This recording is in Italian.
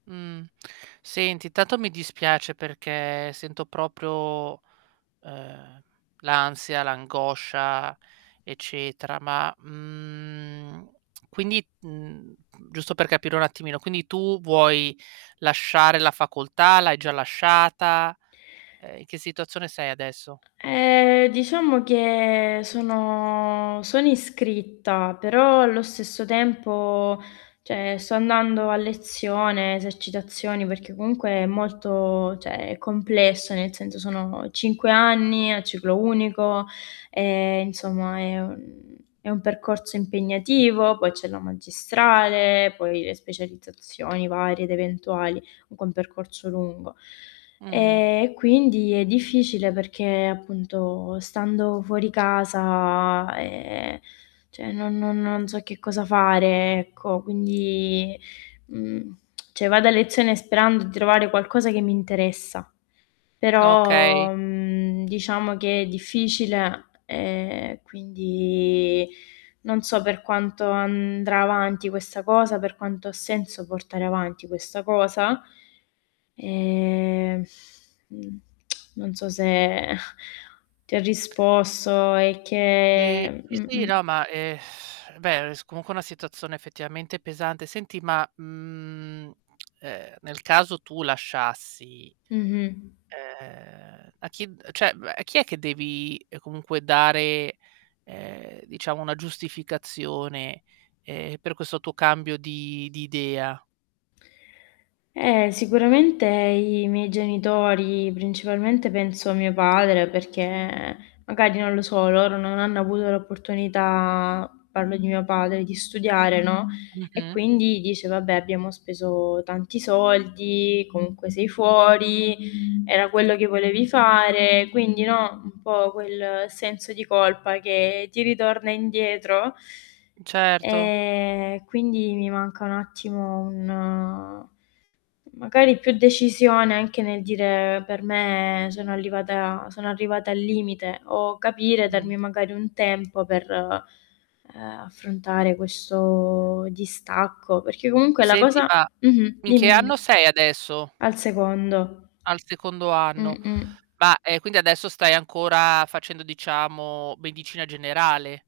Mhmm. Senti, intanto mi dispiace perché sento proprio, ehm, l'ansia, l'angoscia eccetera. Ma, mhmm quindi, mhmm, giusto per capire un attimino, quindi tu vuoi lasciare la facoltà? L'hai già lasciata? Ehm, in che situazione sei adesso? Ehm, diciamo che sono sono iscritta, però allo stesso tempo, cioè, sto andando a lezione, esercitazioni perché comunque è molto, cioè è complesso nel senso, sono 5 anni a ciclo unico, e insomma, è un è un percorso impegnativo, poi c'è la magistrale, poi le specializzazioni varie ed eventuali, comunque è un percorso lungo. Mh-mh. Ehm, e quindi è difficile, perché, appunto, stando fuori casa, ehm, cioè non non non so che cosa fare ecco, quindi, mhmm, cioè vado a lezione sperando di trovare qualcosa che mi interessa, Okay. però, mhmm, diciamo che è difficile e quindi, non so per quanto andrà avanti questa cosa, per quanto ha senso portare avanti questa cosa. Ehm, mhmm, non so se ti ho risposto e Eh, che sì, sì, mh-mh. no ma eh, beh, comunque è una situazione effettivamente pesante. Senti ma, mhmm, ehm, nel caso tu lasciassi, Mh-mh. ehm, a chi d cioè mhmm, a chi è che devi comunque dare, ehm, diciamo una giustificazione, ehm, per questo tuo cambio di di idea? Eh, sicuramente i miei genitori, principalmente penso mio padre, perché magari non lo so, loro non hanno avuto l'opportunità, parlo di mio padre di studiare, no, e Mh-mh. quindi dice: "Vabbè abbiamo speso tanti soldi, comunque sei fuori, era quello che volevi fare.", quindi no, un po' quel senso di colpa che ti ritorna indietro. Certo. E, quindi mi manca un attimo un magari più decisione anche nel dire per me, sono arrivata sono arrivata al limite, o capire Mh. darmi magari un tempo per, ehm, affrontare questo distacco, perché comunque la Senti cosa ma, mh-mh, in che dimmi anno dimmi. sei adesso? Al secondo. Al secondo anno. Mh-mh. Ma, ehm, quindi adesso stai ancora, facendo diciamo, medicina generale.